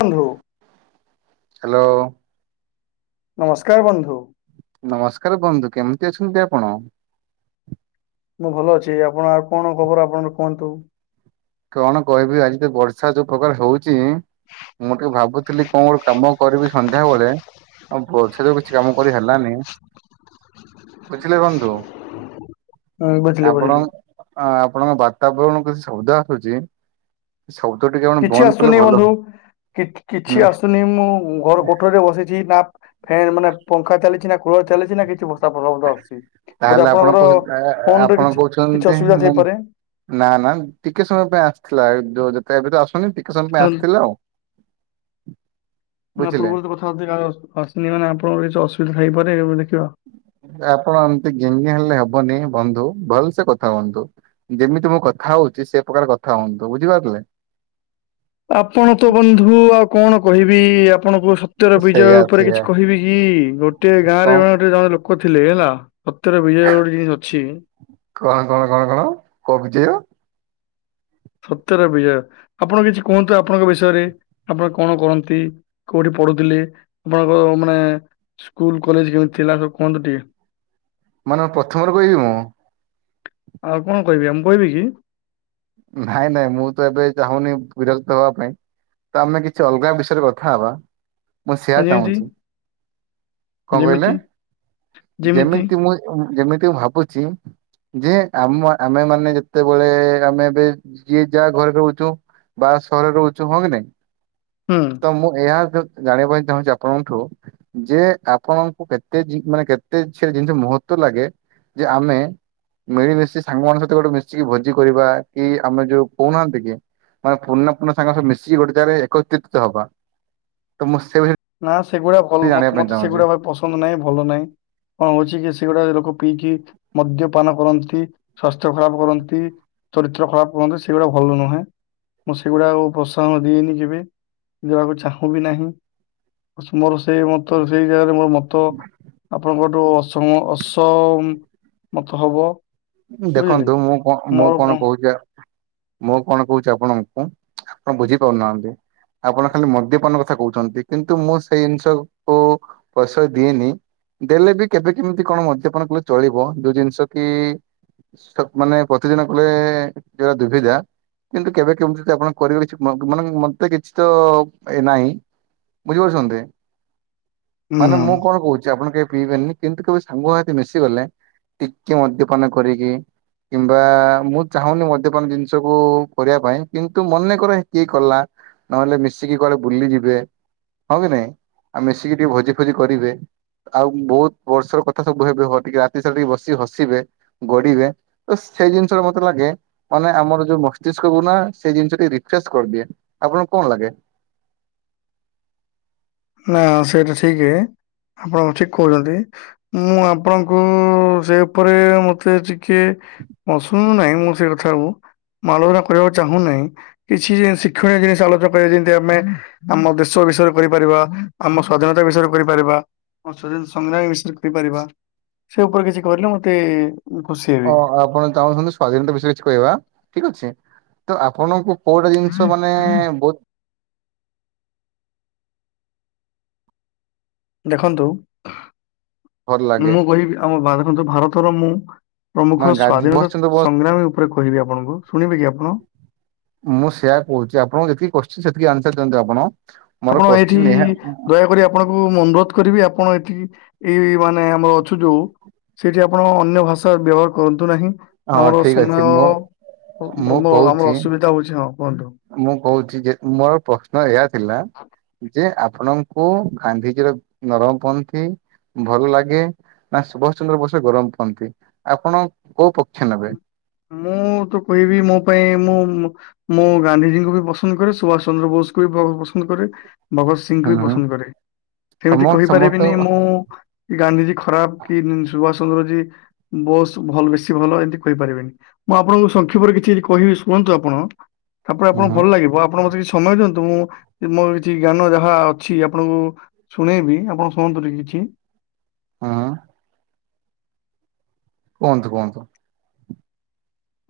Hello hello ନମସ୍କାର ବନ୍ଧୁ ନମସ୍କାର ବନ୍ଧୁ କେମିତି ଅଛନ୍ତି ଆପଣ ମୁଁ ଭଲ ଅଛି ହେଁ ଆପଣ ଆଉ କଣ ଖବର ଆପଣ କୁହନ୍ତୁ କଣ କହିବି ଆଜି ତ ବର୍ଷା ଯୋଉ ପ୍ରକାର ହଉଛି ମୁଁ ଟିକେ ଭାବୁଥିଲି କଣ ଗୋଟେ କାମ କରିବି ସନ୍ଧ୍ୟାବେଳେ ଆଉ ପଛରେ କିଛି କାମ କରି ହେଲାନି ବୁଝିଲେ ବନ୍ଧୁ ହୁଁ ବୁଝିଲି ଆପଣ ବୁଝିଲି ଆପଣଙ୍କ ବାତାବରଣ କିଛି ଶବ୍ଦ ଆସୁଛି ଶବ୍ଦ ଟିକେ ଆପଣ କିଛି ବନ୍ଦ କଲେ ଆସୁନି ଭଲ ବନ୍ଧୁ କି କିଛି ହୁଅନ୍ତା। ଆସୁନି ମୁଁ ଘର କୋଠରୀରେ ବସିଛି ନା ଫ୍ୟାନ୍ ମାନେ ପଙ୍ଖା ଚାଲିଛି ନା କୁଲର ଚାଲିଛି ନା କିଛି ବର୍ଷା ପବନ ଶବ୍ଦ ଆସୁଛି ବୋଧେ ତାହେଲେ ଆପଣ ଆପଣଙ୍କର କହୁ ଫୋନ ରେ ଆପଣ କିଛି କିଛି କହୁଛନ୍ତି ଅସୁବିଧା ମୁଁ ଥାଇପାରେ ନା ନା ଟିକେ ସମୟ ପାଇଁ ଆସିଥିଲା ଯୋ ଯେତେ ଏବେ ତ ଆସୁନି ଟିକେ ସମୟ ପାଇଁ କାରଣ ଆସିଥିଲା ଆଉ ମୁଁ ଇଆ ବୁଝିଲେ। ପୂର୍ବରୁ କଥା ହେଉଥିଲି ଆସିନି ମାନେ ଆପଣଙ୍କର କିଛି ଅସୁବିଧା ହେଇପାରେ ଦେଖିବା। ଆପଣ ଏମତି ଙ୍ଗିଙ୍ଗି ହେଲେ ହବନି ବନ୍ଧୁ ଭଲସେ କଥା ହୁଅନ୍ତୁ। ଯେମିତି ମୁଁ କଥା ହଉଛି ସେ ପ୍ରକାର କଥା ହୁଅନ୍ତୁ ବୁଝିପାରିଲେ। ଆପଣ ତ ବନ୍ଧୁ ଆଉ କଣ କହିବି ଆପଣଙ୍କୁ ସ ଚୋର ସେଇଆ ବିଜୟ ଉପରେ ସେଇଆ କିଛି କହିବି କି ଗୋଟେ ଗାଁ କଣ ରେ ଜଣେ ଗୋଟେ ଜଣେ ଲୋକ ଥିଲେ ହେଲା। ସତରେ ବିଜୟ ଗୋଟେ ଜିନିଷ ଅଛି। କଣ କଣ କଣ କଣ କୋଉ ବିଜୟ। ସତ୍ୟର ବିଜୟ ଆପଣ କିଛି କୁହନ୍ତୁ ଆପଣଙ୍କ ବିଷୟରେ ଆପଣ କଣ କରନ୍ତି? କୋଉଠି ପଢୁଥିଲି ଆପଣଙ୍କ ମାନେ ସ୍କୁଲ୍ କଲେଜ୍ କେମିତି ଥିଲା ସବୁ କୁହନ୍ତୁ ଟିକେ? ମାନେ ପ୍ରଥମରୁ କହିବି ମୁଁ? ଆଉ କଣ କହିବେ ମୁଁ କହିବି କି? ନାଇଁ ନାଇଁ ମୁଁତ ଏବେ ଚାହୁଁନି ବିରକତ ହବା ପାଇଁ। ତ ଆମେ କିଛି ଅଲଗା ବିଷୟରେ କଥା ହବା। ମୁଁ ସେଆ ହଁ, ଯେମିତି ଚାହୁଁଛି କଣ କହିଲେ ଯେମିତି ଯେମିତି ମୁଁ ଯେମିତି ଭାବୁଚି ଯେଆମ ଆମେ ମାନେ ଯେତେବେଳେ ଆମେ ଏ ଯିଏ ଯାହା ଘରେ ରହୁଛୁ ବାସହରରେ ରହୁଛୁ ହଁ କି ନାଇଁ? ହଁ। ତ ମୁଁ ଏହା ଯୋଉ ଜାଣିବା ପାଇଁ ଚାହୁଁଚି ଆପଣଠୁ ଯେ ଆପଣଙ୍କୁ କେତେ ଜି ମାନେ କେତେ ଛେ ଜିନିଷ ମହତଲାଗେ ଯେ ଆମେ ମିଳିମିଶି ସାଙ୍ଗମାନଙ୍କ ସହିତ ଗୋଟେ ମିଶିକି ଭୋଜି କରିବା କିଆମେ ଯୋଉ କହୁନାହାନ୍ତିକି ମାନେ ପୂର୍ଣ୍ଣା ପୁର୍ଣ୍ଣା ସାଙ୍ଗୁ ମିଶିକି ଗୋଟେ ଜାଗାରେ ଏକତ୍ରିତ ହବ ତମୁଁ ସେବି ନା ସେଗୁଡ଼ା ଭଲ ମତେ ସେଗୁଡ଼ା ପସନ୍ଦ ନାହିଁ ଭଲ ନାହିଁ। କଣ ହଉଚିକି ସେଗୁଡ଼ା ଲୋକ ପିଇକି ମଦ୍ୟପାନ କରନ୍ତି ସ୍ଵାସ୍ଥ୍ୟ ଖରାପ୍ କରନ୍ତି। ଚରିତ୍ର ଖରାପ୍ କରନ୍ତି ସେଗୁଡ଼ା ଭଲ ନୁହେଁ। ମୁଁ ସେଗୁଡ଼ାକ ପ୍ରସଙ୍ଗ ଦିଏନି କେବେ ଯିବାକୁ ଚାହୁଁବି ନାହିଁ। ମୋର ସେଇ ମତ ସେଇ ଜାଗାରେ ମୋର ମତ ଆପଣଙ୍କଠୁ ଅସମ ଅସମତ ହବ। ବୁଝିଲେ। ଦେଖନ୍ତୁ ମୁଁ କଣ ମୁଁ କଣ କହୁଚି ମୁଁ କଣ କହୁଚି ଆପଣଙ୍କୁ। ଆପଣ ବୁଝିପାରୁନାହାନ୍ତି। ଆପଣ ଖାଲି ମଦ୍ୟପାନ କଥା କହୁଚନ୍ତି କିନ୍ତୁ ମୁଁ ସେଇ ଜିନିଷ କୁ ପ୍ରସଯ ଦିଏନି ଦେଲେବି କେବେ କେମିତି କଣ ମଦ୍ୟପାନ କଲେ ଚଳିବ ଯୋଉ ଜିନିଷ କି? ମାନେ ପ୍ରତିଦିନ କଲେ ଦିଅଦୁବିଧା। କିନ୍ତୁ କେବେ କେମିତି ଆପଣ କରିବେ କିଛି ମାନେ ମତେ କିଛିତ ନାହିଁ। ବୁଝିପାରୁଛନ୍ତି ହୁଁ ମାନେ ମୁଁ କଣ କହୁଛି ଆପଣ କେହି ପିଇବେନି। କିନ୍ତୁ କେବେ ସାଙ୍ଗ ମାନେ ମିଶିଗଲେ ଟିକେ ମଦ୍ୟପାନ କରିକି କିମ୍ବା ମୁଁ ଚାହୁଁନି ମଦ୍ୟପାନ ଜିନିଷକୁୁ କରିବା ପାଇଁ କିନ୍ତୁ ମନେକର କିଏ କଲା ନହେଲେ ମିଶିକି କୁଆଡ଼େ ବୁଲିଯିବେ ହଁ କି ନାଇଁ ଆଉ ମିଶିକି ଟିକେ ଭୋଜି ଫୋଜି କରିବେ। ଆଉ ବହୁତ୍ ବର୍ଷର କଥା ସବୁ ହେବେ ଟିକେ ରାତି ସାରା ଟିକେ ବସିିକି ହସିବେ ଗଡ଼ିବେ ତ ସେଇ ଜିନିଷଟା ମତେ ଲାଗେ ମାନେ ଆମର ଯୋଉ ମସ୍ତିଷ୍କ କୁନା ସେଇ ଜିନିଷ ରିଫ୍ରେଶ କରିଦିଏ। ଆପଣଙ୍କୁ କଣ ଲାଗେ? ନା ସେଇଟା ଠିକି ଆପଣ ଠିକ୍ କହୁଚନ୍ତି। ମୁଁ ଆପଣଙ୍କୁ ସେଉପରେ ମତେ ଟିକେ ଅ ଶୁନୁନାହିଁ ମୁଁ ସେକଥାକୁ ଆଲଚନା କରିବାକୁ ଚାହୁଁ ନାହିଁ। କିଛି ଶିକ୍ଷଣୀୟ ଜିନିଷ ଆଲୋଚନା କରିବା ଯେମିତି ଆମେ ଆମ ଦେଶ ବିଷୟରେ କରିପାରିବା ଆମ ସ୍ଵାଧୀନତା ବିଷୟରେ କରିପାରିବା ଆମ ସ୍ୱାଧୀନିସଂଗ୍ରାମୀ ବିଷୟରେ କରିପାରିବା। ସେଉପରେ କିଛି କହିଲେ ମତେ ଖୁସି ଓ ହେବି। ଆପଣ ଚାହୁଁଛନ୍ତି ସ୍ଵାଧୀନତା ବିଷୟରେ କିଛି କହିବା ଠିକ୍ ଅଛି ତଆପଣଙ୍କୁ କେଉଁଟା ଜିନିଷ ମାନେ ବହୁତ୍ ଦେଖନ୍ତୁ ଭଲ ଲାଗେ ମୁଁ କହିବି ଆମ ଭାରତର ମୁଁ ମାନେ ପ୍ରମୁଖ ଗାଧି ସ୍ଵାଧୀନତା ବସିଛନ୍ତି ସଂଗ୍ରାମୀ ଉପରେ କହିବି ଆପଣଙ୍କୁ ଶୁଣିବେକି ଆପଣ? ମୁଁ ସେୟଆ କହୁଚି ଆପଣଙ୍କୁ ଯେତିକି କୋଶ୍ଚିନି ସେତିକି ଆନ୍ସର ଦିଅନ୍ତୁ ଆପଣ। ମୋର ଆପଣ ଏଇଠି କୋଶ୍ଚିନ୍ ଏହା ଦୟାକରି ଆପ ଆପଣଙ୍କୁ ମୁଁ ଅନୁରୋଧ କରିବି ଆପଣ ଏଠି ଏଇ ଏଇ ମାନେ ଆମର ଅଛୁ ଯୋଉ ସେଇଠି ଆପଣ ଅନ୍ୟ ଭାଷା ବ୍ୟବହାର କରନ୍ତୁ ନାହିଁ। ହଁ ଆମର ଠିକ ସମୟ ଅଛି ମୁଁ ମୁଁ ଆମ ଆମର କହୁଛି ଅସୁବିଧା ହଉଚି ହଁ କୁହନ୍ତୁ। ମୁଁ କହୁଛି ଯେ ମୋର ପ୍ରଶ୍ନ ଏଇଆ ଥିଲା ଯେ ଆପଣ କୁ ଗାନ୍ଧିଜୀର ନରମ ପନ୍ଥି ଭଲ ଲାଗେ ନା ସୁଭାଷ ଚନ୍ଦ୍ର ବସ ଗରମ ପନ୍ଥୀ ଆପଣ କୋଉ ପକ୍ଷ ନେବେ। ମୁଁ ତ କହିବି ମୋ ପାଇଁ ମୁଁ ମୁଁ ଗାନ୍ଧିଜୀଙ୍କୁ ବି ପସନ୍ଦ କରେ ସୁଭାଷ ଚନ୍ଦ୍ର ବୋଷଙ୍କୁ ବି ପ ପସନ୍ଦ କରେ। ଭଗତ ସିଂଙ୍କୁ ହୁଁ ବି ହୁଁ ପସନ୍ଦ କରେ ସମ ସେମିତି ସମସ୍ତ କହିପାରିବିନି ହୁଁ ମୁଁ କି ଗାନ୍ଧିଜୀ ଖରାପ କି ସୁଭାଷ ଚନ୍ଦ୍ରଜୀ ବୋସ ଭଲ ବେଶୀ ଭଲ ଏମିତି କହିପାରିବିନି। ମୁଁ ଆପଣଙ୍କୁ ସଂକ୍ଷେପରେ କିଛି କହିବି ଶୁଣନ୍ତୁ ଆପଣ ତାପରେ ଆପଣଙ୍କୁ ହୁଁ ଭଲ ଲାଗିବ ଆପଣ ମତେ କିଛି ସମୟ ଦିଅନ୍ତୁ ମୁଁ ମୋର କିଛି ଜ୍ଞାନ ଯାହା ଅଛି ଆପଣଙ୍କୁ ଶୁଣେଇବି ଆପଣ ଶୁଣନ୍ତୁ ଟିକେ କିଛି। ହଁ। କୁହନ୍ତୁ କୁହନ୍ତୁ।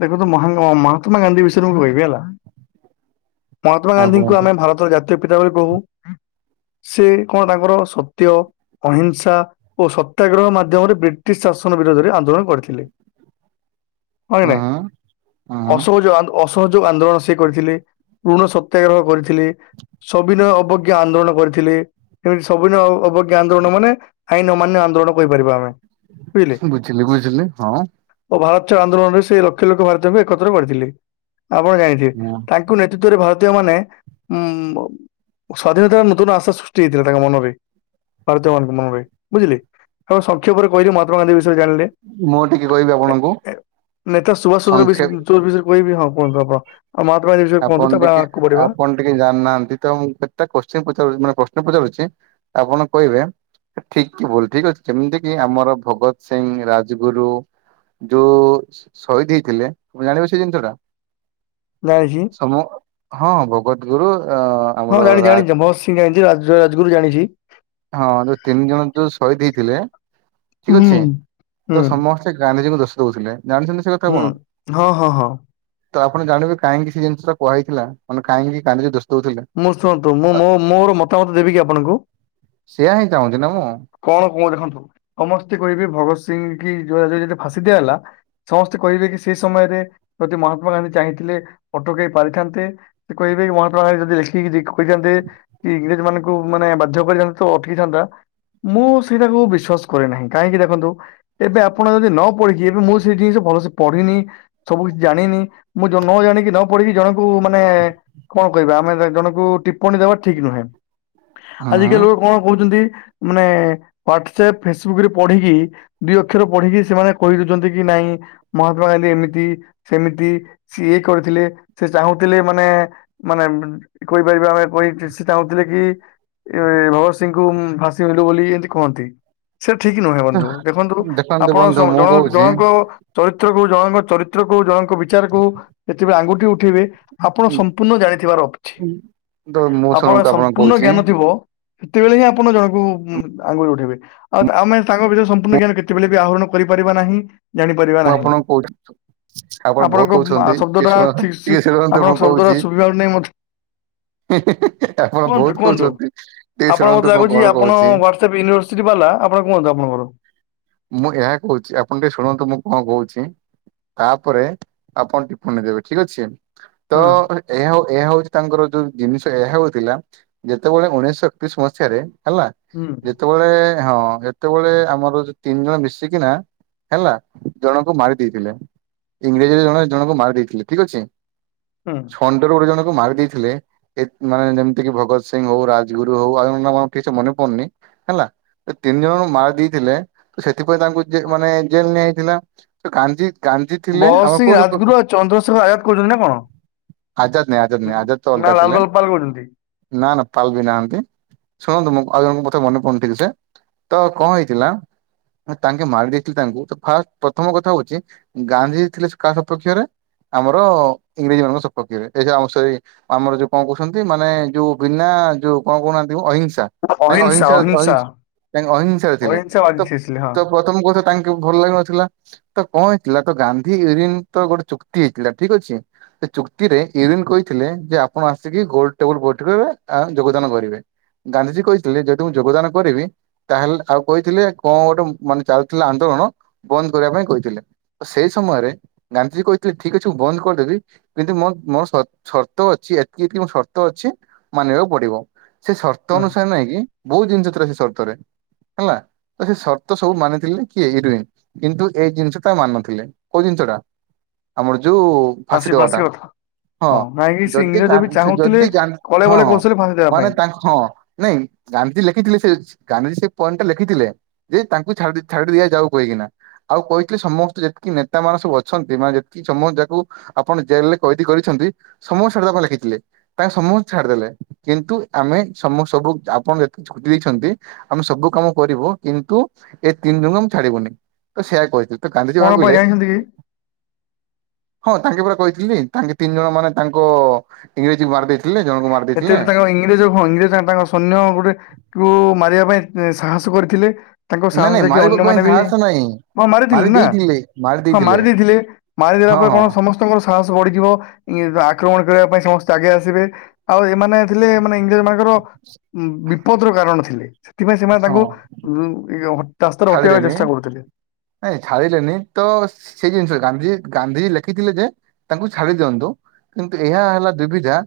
ଦେଖନ୍ତୁ ମହାନ ମହାତ୍ମା ଗାନ୍ଧୀ ବିଷୟରେ ମୁଁ କହିବି ହେଲା ମହାତ୍ମା ହଁ ଗାନ୍ଧୀଙ୍କୁ କୁହନ୍ତୁ ଆମେ ଭାରତ ର ଜାତୀୟ ପିତା ବୋଲି କହୁ ସେ କଣ ତାଙ୍କର ସତ୍ୟ ଅହିଂସା ଓ ସତ୍ୟାଗ୍ରହ ମାଧ୍ୟମରେ ବ୍ରିଟିଶ୍ ଶାସନ ବିରୋଧରେ ଆନ୍ଦୋଳନ କରିଥିଲେ। ହଁ କି ହୁଁ ନାଇଁ ହୁଁ ଅସହଯ ଅସହଯୋଗ ଆନ୍ଦୋଳନ ସେ କରିଥିଲେ ଋଣ ସତ୍ୟାଗ୍ରହ କରିଥିଲେ ସବିନୟ ଅବଜ୍ଞା ଆନ୍ଦୋଳନ କରିଥିଲେ। ଏମିତି ସବିନୟ ଅବଜ୍ଞା ଆନ୍ଦୋଳନ ମାନେ ଆଇନ୍ ଅମାନ୍ୟ ଆନ୍ଦୋଳନ କହିପାରିବା ଆମେ। ବୁଝିଲେ ବୁଝିଲି ବୁଝିଲି ହଁ। ଓ ଭାରତ ଛାଡ ଆନ୍ଦୋଳନରେ ସେ ଲକ୍ଷ ଲକ୍ଷ ଭାରତୀୟଙ୍କୁ ଏକତ୍ରିତ କରିଥିଲେ ଆପଣ ଜାଣିଥିବେ ମୁଁ ତାଙ୍କୁ ତୀତରେ ଭାରତୀୟ ମାନେ ଉଁ ସ୍ଵାଧୀନତାର ନୂତନ ଆଶା ସୃଷ୍ଟି ହେଇଥିଲା ତାଙ୍କ ମନରେ। ଭାରତୀୟମାନଙ୍କ ମନରେ ବୁଝିଲେ ତ ସଂକ୍ଷେପରେ କହିଲି ମହାତ୍ମା ଗାନ୍ଧୀ ବିଷୟରେ ଜାଣିଲେ। ମୁଁ ଟିକେ କହିବି ଆପଣଙ୍କୁ। ନେତା ସୁଭାଷ ଚନ୍ଦ୍ର ବିସ ସଂକ୍ଷେପ ବିଶୟରେ କହିବି ହଁ କୁହନ୍ତୁ ଆପଣ ଆଉ ମହାତ୍ମା ଗାନ୍ଧୀ ବିଷୟରେ କୁହନ୍ତୁ ଆପଣ ତାପରେ ଟିକେ ଆଗକୁ ବଢିବା। ଆପଣ ଟିକେ ଜାଣିନାହାନ୍ତି ତ ମୁଁ କେତ୍ଟା କୋଶ୍ଚିନ୍ ପଚାରୁଛି ମାନେ ପ୍ରଶ୍ନ ପଚାରୁଛି ଆପଣ କହିବେ। ଠିକ୍ କି ଭୁଲ ଠିକ୍ ଅଛି କେମିତି କି ଆମର ଭଗତ ସିଂ ରାଜଗୁରୁ ଯୋଉ ସହିଦ୍ ହେଇଥିଲେ ତମେ ଜାଣିବ ସେଇ ଜିନିଷ ଟା। ଜାଣିଛି। ସମୁଁ ହଁ ଭଗତ ଗୁରୁ ଆମର ରାଜ ଟିକ ଜାଣିଚି ରାଜ ରାଜଗୁରୁ ଜାଣିଚି। ହଁ ଯୋଉ ତିନି ଜଣ ଯୋଉ ଶହିଦ୍ ହେଇଥିଲେ ଠିକ୍ ହୁଁ। ଅଛି ହୁଁ ତ ସମ ଗାନ୍ଧିଜୀଙ୍କୁ ଦୋଷ ଦଉଥିଲେ ଜାଣିଛନ୍ତି ସେ କଥା ହୁଁ ଆପଣ? ହଁ ହଁ ହଁ। ତ ଆପଣ ଜାଣିବେ କାହିଁକି ସେ ଜିନିଷଟା କୁହା ହେଇଥିଲା ମାନେ କାହିଁକି କି ଗାନ୍ଧିଜୀ ଦୋଷ ଦଉଥିଲେ। ମୁଁ ଶୁଣନ୍ତୁ ମୁଁ ମୋ ମୋର ମତାମତ ଦେବି କିି ଆପଣଙ୍କୁ। ସେଇଆ ହିଁ ଚାହୁଁଛି ନା ମୁଁ। କଣ କୁଣ ଦେଖନ୍ତୁ ସମସ୍ତେ କହିବି ଭଗତ ସିଂ କି ଯୋ ଯଦି ଫାଶୀ ଦିଆ ହେଲା। ସମସ୍ତେ କହିବେ କି ସେ ସମୟରେ ଯଦି ମହାତ୍ମା ଗାନ୍ଧୀ ଚାହିଁଥିଲେ ଅଟକେଇ ପାରିଥାନ୍ତେ। ସେ କହିବେ ମହାତ୍ମାଗାନ୍ଧୀ ଯଦି ଲେ କିରି କହିଥାନ୍ତେ ଇଂରେଜ ମାନଙ୍କୁ ମାନେ ବାଧ୍ୟ କରିଥାନ୍ତେ ତ ଅଟକିଥାନ୍ତା। ମୁଁ ସେଇଟାକୁ ବିଶ୍ଵାସ କରେ ନାହିଁ କାହିଁକି ଦେଖନ୍ତୁ। ଏବେ ଆପଣ ଯଦି ନ ପଢିକି ଏବେ ମୁଁ ସେଇ ଜିନିଷ ଭଲସେ ପଢିନି ସବୁ କିଛି ଜାଣିନି, ମୁଁ ଜ ନ ଜାଣିକି ନ ପଢିକି ଜଣଙ୍କୁ ମାନେ କଣ କହିବା ଆମେ ଜଣଙ୍କୁ ଟିପ୍ପଣୀ ଦେବା ଠିକ ନୁହେଁ। ଆଜିକାଲି ଲୋକ କଣ କହୁଚନ୍ତି ମାନେ ହ୍ଵାଟସେପ୍ ଫେସବୁକ ରେ ପଢିକି ଦି ଅକ୍ଷର ପଢିକି ସେମାନେ କହି ଦଉଛନ୍ତି କି ନାଇଁ ମହାତ୍ମା ଗାନ୍ଧୀ ଏମିତି, ସେମିତି ସିଏ କରିଥିଲେ, ସେ ଚାହୁଁଥିଲେ ମାନେ ମାନେ କହିପାରିବା ଆମେ [unintelligible] ସେ ଚାହୁଁଥିଲେ କି ଏ ଭଗତ ସିଂଙ୍କୁ ଫାଶୀ [unintelligible] ବୋଲି ଏମିତି କୁହନ୍ତି। ସେ ଠିକ ନୁହେଁ ହୁଁ। ବନ୍ଧୁ, ଦେଖନ୍ତୁ ଆପଣ ବନ୍ଧୁ ମୁଁ [unintelligible] କହୁଛି ଜଣଙ୍କ ଚରିତ୍ରକୁ ଜଣଙ୍କ ଚରିତ୍ରକୁ ଜଣଙ୍କ ବିଚାର କୁ ଯେତେବେଳେ ଆଙ୍ଗୁଠି ଉଠେଇବେ ଆପଣ ସମ୍ପୂର୍ଣ୍ଣ ଜାଣିଥିବାର ଅଛି। ହୁଁ। ଆପଣ [unintelligible] ସମ୍ପୂର୍ଣ୍ଣ ଜ୍ଞାନ ଥିବ ସେତେବେଳେ ହିଁ ଆପଣ ଜଣଙ୍କୁ [unintelligible] ଆଙ୍ଗୁଳି ଉଠେଇବେ। ଆଉତ ଆମେ ତାଙ୍କ ଭିତରେ ସମ୍ପୂର୍ଣ୍ଣ ଜ୍ଞାନ କେତେବେଳେ ବି ଆହରଣ କରିପାରିବା ନାହିଁ। ଜାଣିପାରିବା ମୁଁ ନାହିଁ। ଆପଣଙ୍କୁ [unintelligible] ଆପଣ ଭୁଲ ଆପଣଙ୍କ କହୁଛନ୍ତି। ଶବ୍ଦଟା ଟିକେ [unintelligible] ଠିକ ସେ ଟିକେ ଶୁଣନ୍ତୁ ଆପଣଙ୍କ ମୁଁ ଶବ୍ଦଟା କହୁଛି? ଶୁଭିବାର ନାହିଁ ମତେ ଆପଣ କୁହନ୍ତୁ ବହୁତ କୁହନ୍ତୁ କହୁଛନ୍ତି। ଟିକେ ଆପଣ ଶୁଣନ୍ତୁ ମତେ ମୁଁ କଣ ଲାଗୁଛି ଆପଣ କହୁଛି [unintelligible] [unintelligible] ଆପଣ କୁହନ୍ତୁ ଆପଣଙ୍କର ମୁଁ ଏହା କହୁଛି ଆପଣ ଟିକେ ଶୁଣନ୍ତୁ? ମୁଁ କଣ କହୁଛି। ତାପରେ ଆପଣ ଟିପଣି ଦେବେ ଠିକ ଅଛି। ତ ହୁଁ ଏହା ଆଉ ଏହା ହଉଛି ତାଙ୍କର ଯୋଉ ଜିନିଷ ଏହା ହଉଥିଲା ଯେତେବେଳେ ଉଣେଇଶ ଏକତିରିଶ ମସିହାରେ ହେଲା, ଯେ ଯେତେବେଳେ ହଁ ଏତେବେଳେ ଆମର ତିନି ଜଣ ମିଶିକିନା, ହେଲା ଜଣଙ୍କୁ ମାରି ଦେଇେଇଥିଲେ। ଇଂରେଜୀରେ ଜଣ ଜଣଙ୍କୁ ମାରି ଦେଇେଇଥିଲେ, ଠିକ ଅଛି। ହୁଁ। ଫଣ୍ଡରୁ ଗୋଟେ ଜଣଙ୍କୁ ମାରି ଦେଇଥିଲେ। ଏ ମାନେ ଯେମିତିକି ଭଗବତ ସିଂ ହଉ, ରାଜଗୁରୁ ହଉ [unintelligible] ମନେ ପଡୁନି, ହେଲା। ତିନି ଜଣଙ୍କୁ ମାରି ଦେଲେ ଥିଲେ, ସେଥିପାଇଁ ତାଙ୍କୁ ଜେ ମାନେ ଜେଲ ନିଆଯଇଥିଲା ତ କାଞ୍ଜି ଭରତ ସିଂହ, ରାଜଗୁରୁ ଆଉ, ଚନ୍ଦ୍ରଶେଖର ଆଜାଦ କହୁଛନ୍ତି ନା କଣ? ଆଜାଦ୍ ନାଇଁ ଆଜାଦ ନାଇଁ ଆଜାଦ ତ ନା ଅଲଗା ଥିଲେ, ଲାଲବାଲ ପାଲ କହୁଛନ୍ତି ନା ନା ପାଲ ବି ନାହାନ୍ତି। ଶୁଣନ୍ତୁ ମୁଁ ଆଉ ଜଣଙ୍କ କଥା ମନେ ପଡନ ଠିକ ସେ, ତ କଣ ହେଇଥିଲା ତାଙ୍କେ ମାରି ଦେଇେଇଥିଲେ ତାଙ୍କୁ, ତ ଫାଷ୍ଟ ପ୍ରଥମ କଥା ହଉଛି ଗାନ୍ଧୀଜୀ ଥିଲେ କାହା ସପକ୍ଷରେ ଆମର ଇଂରେଜୀ ମାନଙ୍କ ସପକ୍ଷରେ। [unintelligible] ଆମ ସେଇ ଆମର ଯୋଉ କଣ କହୁଛନ୍ତି, ମାନେ ଯୋଉ ବିନା ଯୋଉ କଣ କହୁନାହାନ୍ତି ଅହିଂସ [unintelligible] ତାଙ୍କ ଅହିଂସା ଅହିଂସାର ଅହିଂସା [unintelligible] ତାଙ୍କ ଅହିଂସାରେ ଥିଲେ। ଅହିଂସା ବାଜି ଥିଲେ ହଁ [unintelligible] ପ୍ରଥମ [unintelligible] ଭଲ ଲାଗୁ ନଥିଲା। ତ କଣ ହେଇଥିଲା, ତ ଗାନ୍ଧୀ [unintelligible] ଗୋଟେ ଚୁକ୍ତି ହେଇଥିଲା, ଠିକ ଅଛି। ସେ ଚୁକ୍ତିରେ ୟୁରିନ୍ କହିଥିଲେ, ଯେ ଆପଣ ଆସିକି ଗୋଲଡ ଟେବୁଲ ବୈଠକ ରେ ଆ ଯୋଗଦାନ କରିବେ। ଗାନ୍ଧିଜୀ କହିଥିଲେ, ଯଦି ମୁଁ ଯୋଗଦାନ କରିବି ତାହେଲେ, ଆଉ କହିଥିଲେ କଣ ଗୋଟେ ମାନେ ଚାଲୁଥିଲା ଆନ୍ଦୋଳନ। ବନ୍ଦ କରିବା ପାଇଁ କହିଥିଲେ, ସେଇ ସମୟରେ ଗାନ୍ଧିଜୀ କହିଥିଲେ ଠିକ ଅଛି ମୁଁ ବନ୍ଦ କରିଦେବି। କିନ୍ତୁ ମୋ ମୋର [unintelligible] ସର୍ତ୍ତ ଅଛି ଏତିକିି ମୋ ସର୍ତ୍ତ ଅଛି ମାନିବାକୁ ପଡିବ। ସେ ସର୍ତ୍ତ ହଁ ଅନୁସାରେ ନାଇଁ କି ବହୁତ ଜିନିଷ ଥିଲା ସେ ସର୍ତ ରେ। ହେଲା ତ ସେ ସର୍ତ୍ତ ସବୁ ମାନିଥିଲେ କିଏ ୟୁରୋଇନ। କିନ୍ତୁ ଏଇ ଜିନିଷ ଟା ମାନିନଥିଲେ। କୋଉ ଜିନିଷ ଟା? ଆମର ଯୋଉ ଫାଶୀ ଫାଶୀ କଥା। ହଁ ନାଇଁ କି ସେ ଯଦି ଗା ଇଂରେଜ ବି ସେ ଚାହୁଁଥିଲେ ଯଦି ଗା କଳେ ହଁ ବଳେ ହଁ। କୌଶଳେ [unintelligible] ଦେବା ମାନେ ପାଇଁ। ତାଙ୍କ ହଁ ନାଇଁ ଗାନ୍ଧିଜୀ ଲେଖିଥିଲେ ସେ ଗାନ୍ଧିଜୀ ସେ ପଏଣ୍ଟ ଟା ଲେଖିଥିଲେ। ଯେ ତାଙ୍କୁ ଛା ଛାଡିିଦିଆ ଯାଉ କାହିକିନା। ଆଉ କହିଥିଲେ ସମସ୍ତେ ଯେତିକି ନେତା ମାନେ ସବୁ ଅଛନ୍ତି ମାନ ଯେତିକି ସମସ୍ତେ ଯାକୁ ଆପଣ ଜେଲରେ କଏଦି କରିଛନ୍ତି। [unintelligible] ଲେଖିଥିଲେ। ତାଙ୍କେ ସମସ୍ତେ ଛାଡିଦେଲେ କିନ୍ତୁ ଆମେ ସମ ସବୁ ଆପଣ ଯେତେ ଛୁଟି ଦେଇଛନ୍ତି ଆମେ ସବୁ କାମ କରିବୁ କିନ୍ତୁ ଏ ତିନି ଜଣଙ୍କୁ ଆମ ଛାଡିବୁନି। ତ ସେଇଆ କହିଥିଲେ। ତୁ ଗାନ୍ଧିଜୀ କଣ ପାଇଁ ଭାବିଲେ ଜାଣିଛନ୍ତି କି? ହଁ ତାଙ୍କେ ପରା କହିଥିଲି ତାଙ୍କେ ତିନି ଜଣ ମାନେ ତାଙ୍କ ଇଂରେଜକୁ ମାରିଦେଇ [unintelligible] ଜଣକୁ ମାର [unintelligible] ଇଂଗ୍ରେଜ ହଁ ଇଂରେଜ ତାଙ୍କ ସୈନ୍ୟ ଗୋଟେ କୁ ମାରିବା ପାଇଁ ସାହସ କରିଥିଲେ। ତାଙ୍କ ନାଇଁ ସାହସ ନାଇଁ ଦେଖି ମାରିବା ପାଇଁ ଅନ୍ୟମାନେ ବି ସାହସ ନାହିଁ ହଁ ମାରିଥିଲେ ନା ହଁ ମାରି ଦେଇଥିଲେ ମାରିଦେଲା ହଁ ପରେ ହଁ କଣ ସମସ୍ତ ତାଙ୍କ ସାହସ ବଢିଯିବ ଆକ୍ରମଣ କରିବା ପାଇଁ ସମସ୍ତେ ଆଗେଇ ଆସିବେ। ଆଉ ଏମାନେ ଥିଲେ ମାନେ ଇଂଗ୍ରେଜ ମାନଙ୍କର ବିପଦର କାରଣ ଥିଲେ। ସେଥିପାଇଁ ସେମାନେ ହଁ ତାଙ୍କୁ ରାସ୍ତାରୁ ହଟେଇବା ପାଇଁ ଛାଡିଲେନି ଚେଷ୍ଟା କରୁଥିଲେ। ନାଇଁ ଛାଡିଲେନି ତ ସେଇ ଜିନିଷ ଗାନ୍ଧୀ ଗାନ୍ଧି ଲେଖିଥିଲେ ଯେ ତାଙ୍କୁ ଛାଡି ଦିଅନ୍ତୁ କିନ୍ତୁ ଏହା ହେଲା ଦୁବିଧା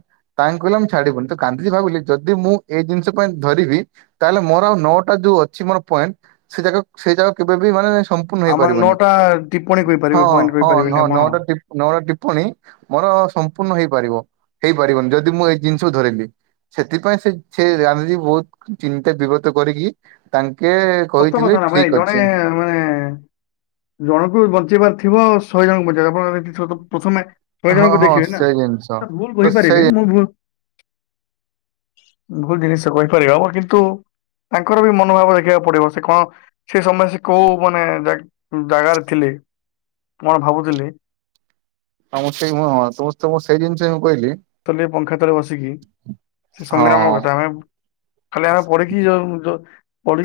ତାଙ୍କେ କହିଲେ ଆମେ ଛାଡିବୁନି। ତ ଗାନ୍ଧିଜୀ ଭାବିଲେ ଯଦି ମୁଁ ଏଇ ଜିନିଷ ପାଇଁ ଧରିବି ତାହେଲେ ମୋର ଆଉ ନଅଟା ଯୋଉ ଅଛି ମୋର ପଏଣ୍ଟ ସେ ଯାଗା ସେଇ ଜାଗାକୁ କେବେ ବି ମାନେ ସମ୍ପୂର୍ଣ୍ଣ ଆମର ହେଇପାରିବନି। ନଅଟା ଟିପ୍ପଣୀ ହଁ କହିପାରିବେ ପଏଣ୍ଟ ହଁ କହିପାରିବେନି ହଁ ନଅ ଆପଣ। [unintelligible] ନଅଟା ଟିପ୍ପଣୀ ମୋର ସମ୍ପୂର୍ଣ୍ଣ ହେଇପାରିବ ହେଇପାରିବନି ଯଦି ମୁଁ ଏଇ ଜିନିଷକୁ ଧରିଲି। ସେଥିପାଇଁ ସେ ସେ ଗାନ୍ଧିଜୀ ବହୁତ ଚିନ୍ତା ବିଗତ କରିକି ତାଙ୍କେ ସତ କହିଥିଲେ କଥା ନା ଭାଇ ଠିକ ଜଣେ ଅଛି ମାନେ ଜଣକୁ ବଞ୍ଚେଇବାର ଥିବ ଶହେ ଜଣଙ୍କୁ ବଞ୍ଚେଇବା ଆପଣ ଏଥି ସହିତ ପ୍ରଥମେ ଶହେ ହଁ ଜଣଙ୍କୁ ହଁ ଦେଖିବେ ନା। ସେଇ ଜିନିଷ ନା ଭୁଲ ତ କହିପାରିବେ ସେଇ ମୁଁ ଭୁଲ ଭୁଲ ଜିନିଷ କହିପାରିହବ କିନ୍ତୁ ତାଙ୍କର ବି ମନୋଭାବ ଦେଖିବାକୁ ପଡିବ ସେ କଣ ସେ ସମୟ ସେ କୋଉ ମାନେ ଜାଗାରେ ଥିଲେ। କଣ ଭାବୁଥିଲି। [unintelligible] ସେଇ ଜିନିଷ ହିଁ ମୁଁ କହିଲି। ତଲେ ପଙ୍ଖା ତଳେ ବସିକି ସେ ହଁ ସଂଗ୍ରାମ କଥା ଆମେ ଖାଲି ଆମେ ପଢିକି ଯୋଉ।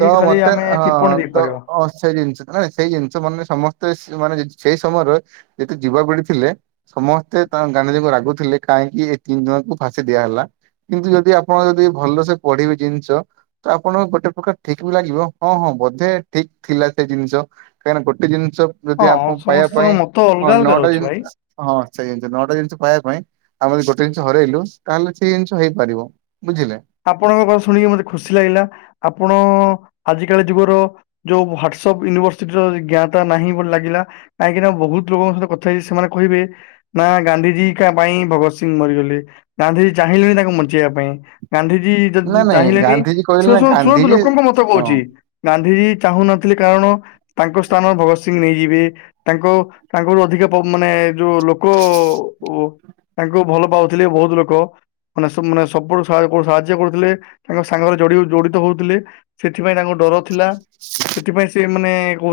ତ ଖାଲି ମୋତେ ଆମେ ଟିପ୍ପଣୀ ହଁ ତ ଦେଇପାରିବା ହଁ ସେହି ଜିନିଷ। ନା ସେଇ ଜିନିଷ ମାନେ ସମସ୍ତେ ମାନେ ସେଇ ସମୟରେ ଯେତେ ଯିବ ପିଢ଼ି ଥିଲେ ସମସ୍ତେ ତାଙ୍କ ଗାନ୍ଧିଜୀଙ୍କୁ ରାଗୁଥିଲେ କାହିଁକି ଏ ତିନି ଜଣଙ୍କୁ ଫାଶୀ ଦିଆହେଲା। କିନ୍ତୁ ଯଦି ଆପଣ ଯଦି ଭଲସେ ପଢିବେ ଜିନିଷ ତ ଆପଣଙ୍କୁ ଗୋଟେ ପ୍ରକାର ଠିକ ବି ଲାଗିବ ହଁ ହଁ ବୋଧେ ଠିକ ଥିଲା ସେ ଜିନିଷ କାହିଁକିନା ଗୋଟେ ଜିନିଷ ହଁ ଯଦି ଆପଣ ପାଇବା ସମସ୍ତଙ୍କ ପାଇଁ ମତ ଅଲଗା ହଁ ଅଲଗା ନଅଟା ରହୁଛି ଭାଇ ଜିନିଷ ହଁ ସେଇ ନଅଟା ଜିନିଷ ପାଇବା ପାଇଁ ଆମେ ଯଦି ଗୋଟେ ଜିନିଷ ହରେଇଲୁ ତାହେଲେ ସେଇ ଜିନିଷ ହେଇପାରିବ ବୁଝିଲେ। ଆପଣଙ୍କ କଥା ଶୁଣିକି ମତେ ଖୁସି ଲାଗିଲା ଆପଣ ଆଜି କାଲି ଯୁଗର ଯୋଉ ହଟସପ୍ ୟୁନିଭର୍ସିଟିର ଜ୍ଞାତା ନାହିଁ ବୋଲି ଲାଗିଲା। କାହିଁକିନା ବୋହୁତ ଲୋକୋଙ୍କ ସହିତ କଥା ହେଇଛି ସେମାନେ କହିବେ ନା ଗାନ୍ଧିଜୀକା ପାଇଁ ଭଗତ ସିଂ ମରିଗଲେ ଗାନ୍ଧିଜୀ ଚାହିଁଲେନି ତାଙ୍କୁ ବଞ୍ଚେଇବା ପାଇଁ। ଗାନ୍ଧିଜୀ ନା ନାଇଁ ଚାହିଁଲେନି ଗାନ୍ଧିଜୀ କହିଲେ ନା ଶୁ-ଶୁ-ଶୁଣନ୍ତୁ ଗାନ୍ଧିଜୀ ଲୋକଙ୍କ ମତ ହଁ। କହୁଛି। ଗାନ୍ଧିଜୀ ଚାଁହୁନଥିଲେ କାରଣ ତାଙ୍କ ସ୍ଥାନ ଭଗତ ସିଂ ନେଇଯିବେ। ତାଙ୍କ ତାଙ୍କଠୁ ଅଧିକ ପ ମାନେ ଯୋଉ ଲୋକୋ ତାଙ୍କୁ ଭଲ ପାଉଥିଲେ ବୋହୁତ ଲୋକ ମାନେ ମାନେ ସବୁ ସହାୟକ କୁ ସାହାଯ୍ୟ କରୁଥିଲେ। ତାଙ୍କ ସାଙ୍ଗରେ ଯୋଡି ହୋଇ ଜଡିତ ହଉଥିଲେ। ସେଥିପାଇଁ ତାଙ୍କ ଡର ଥିଲା ସେଥିପାଇଁ ସିଏ ମାନେ କ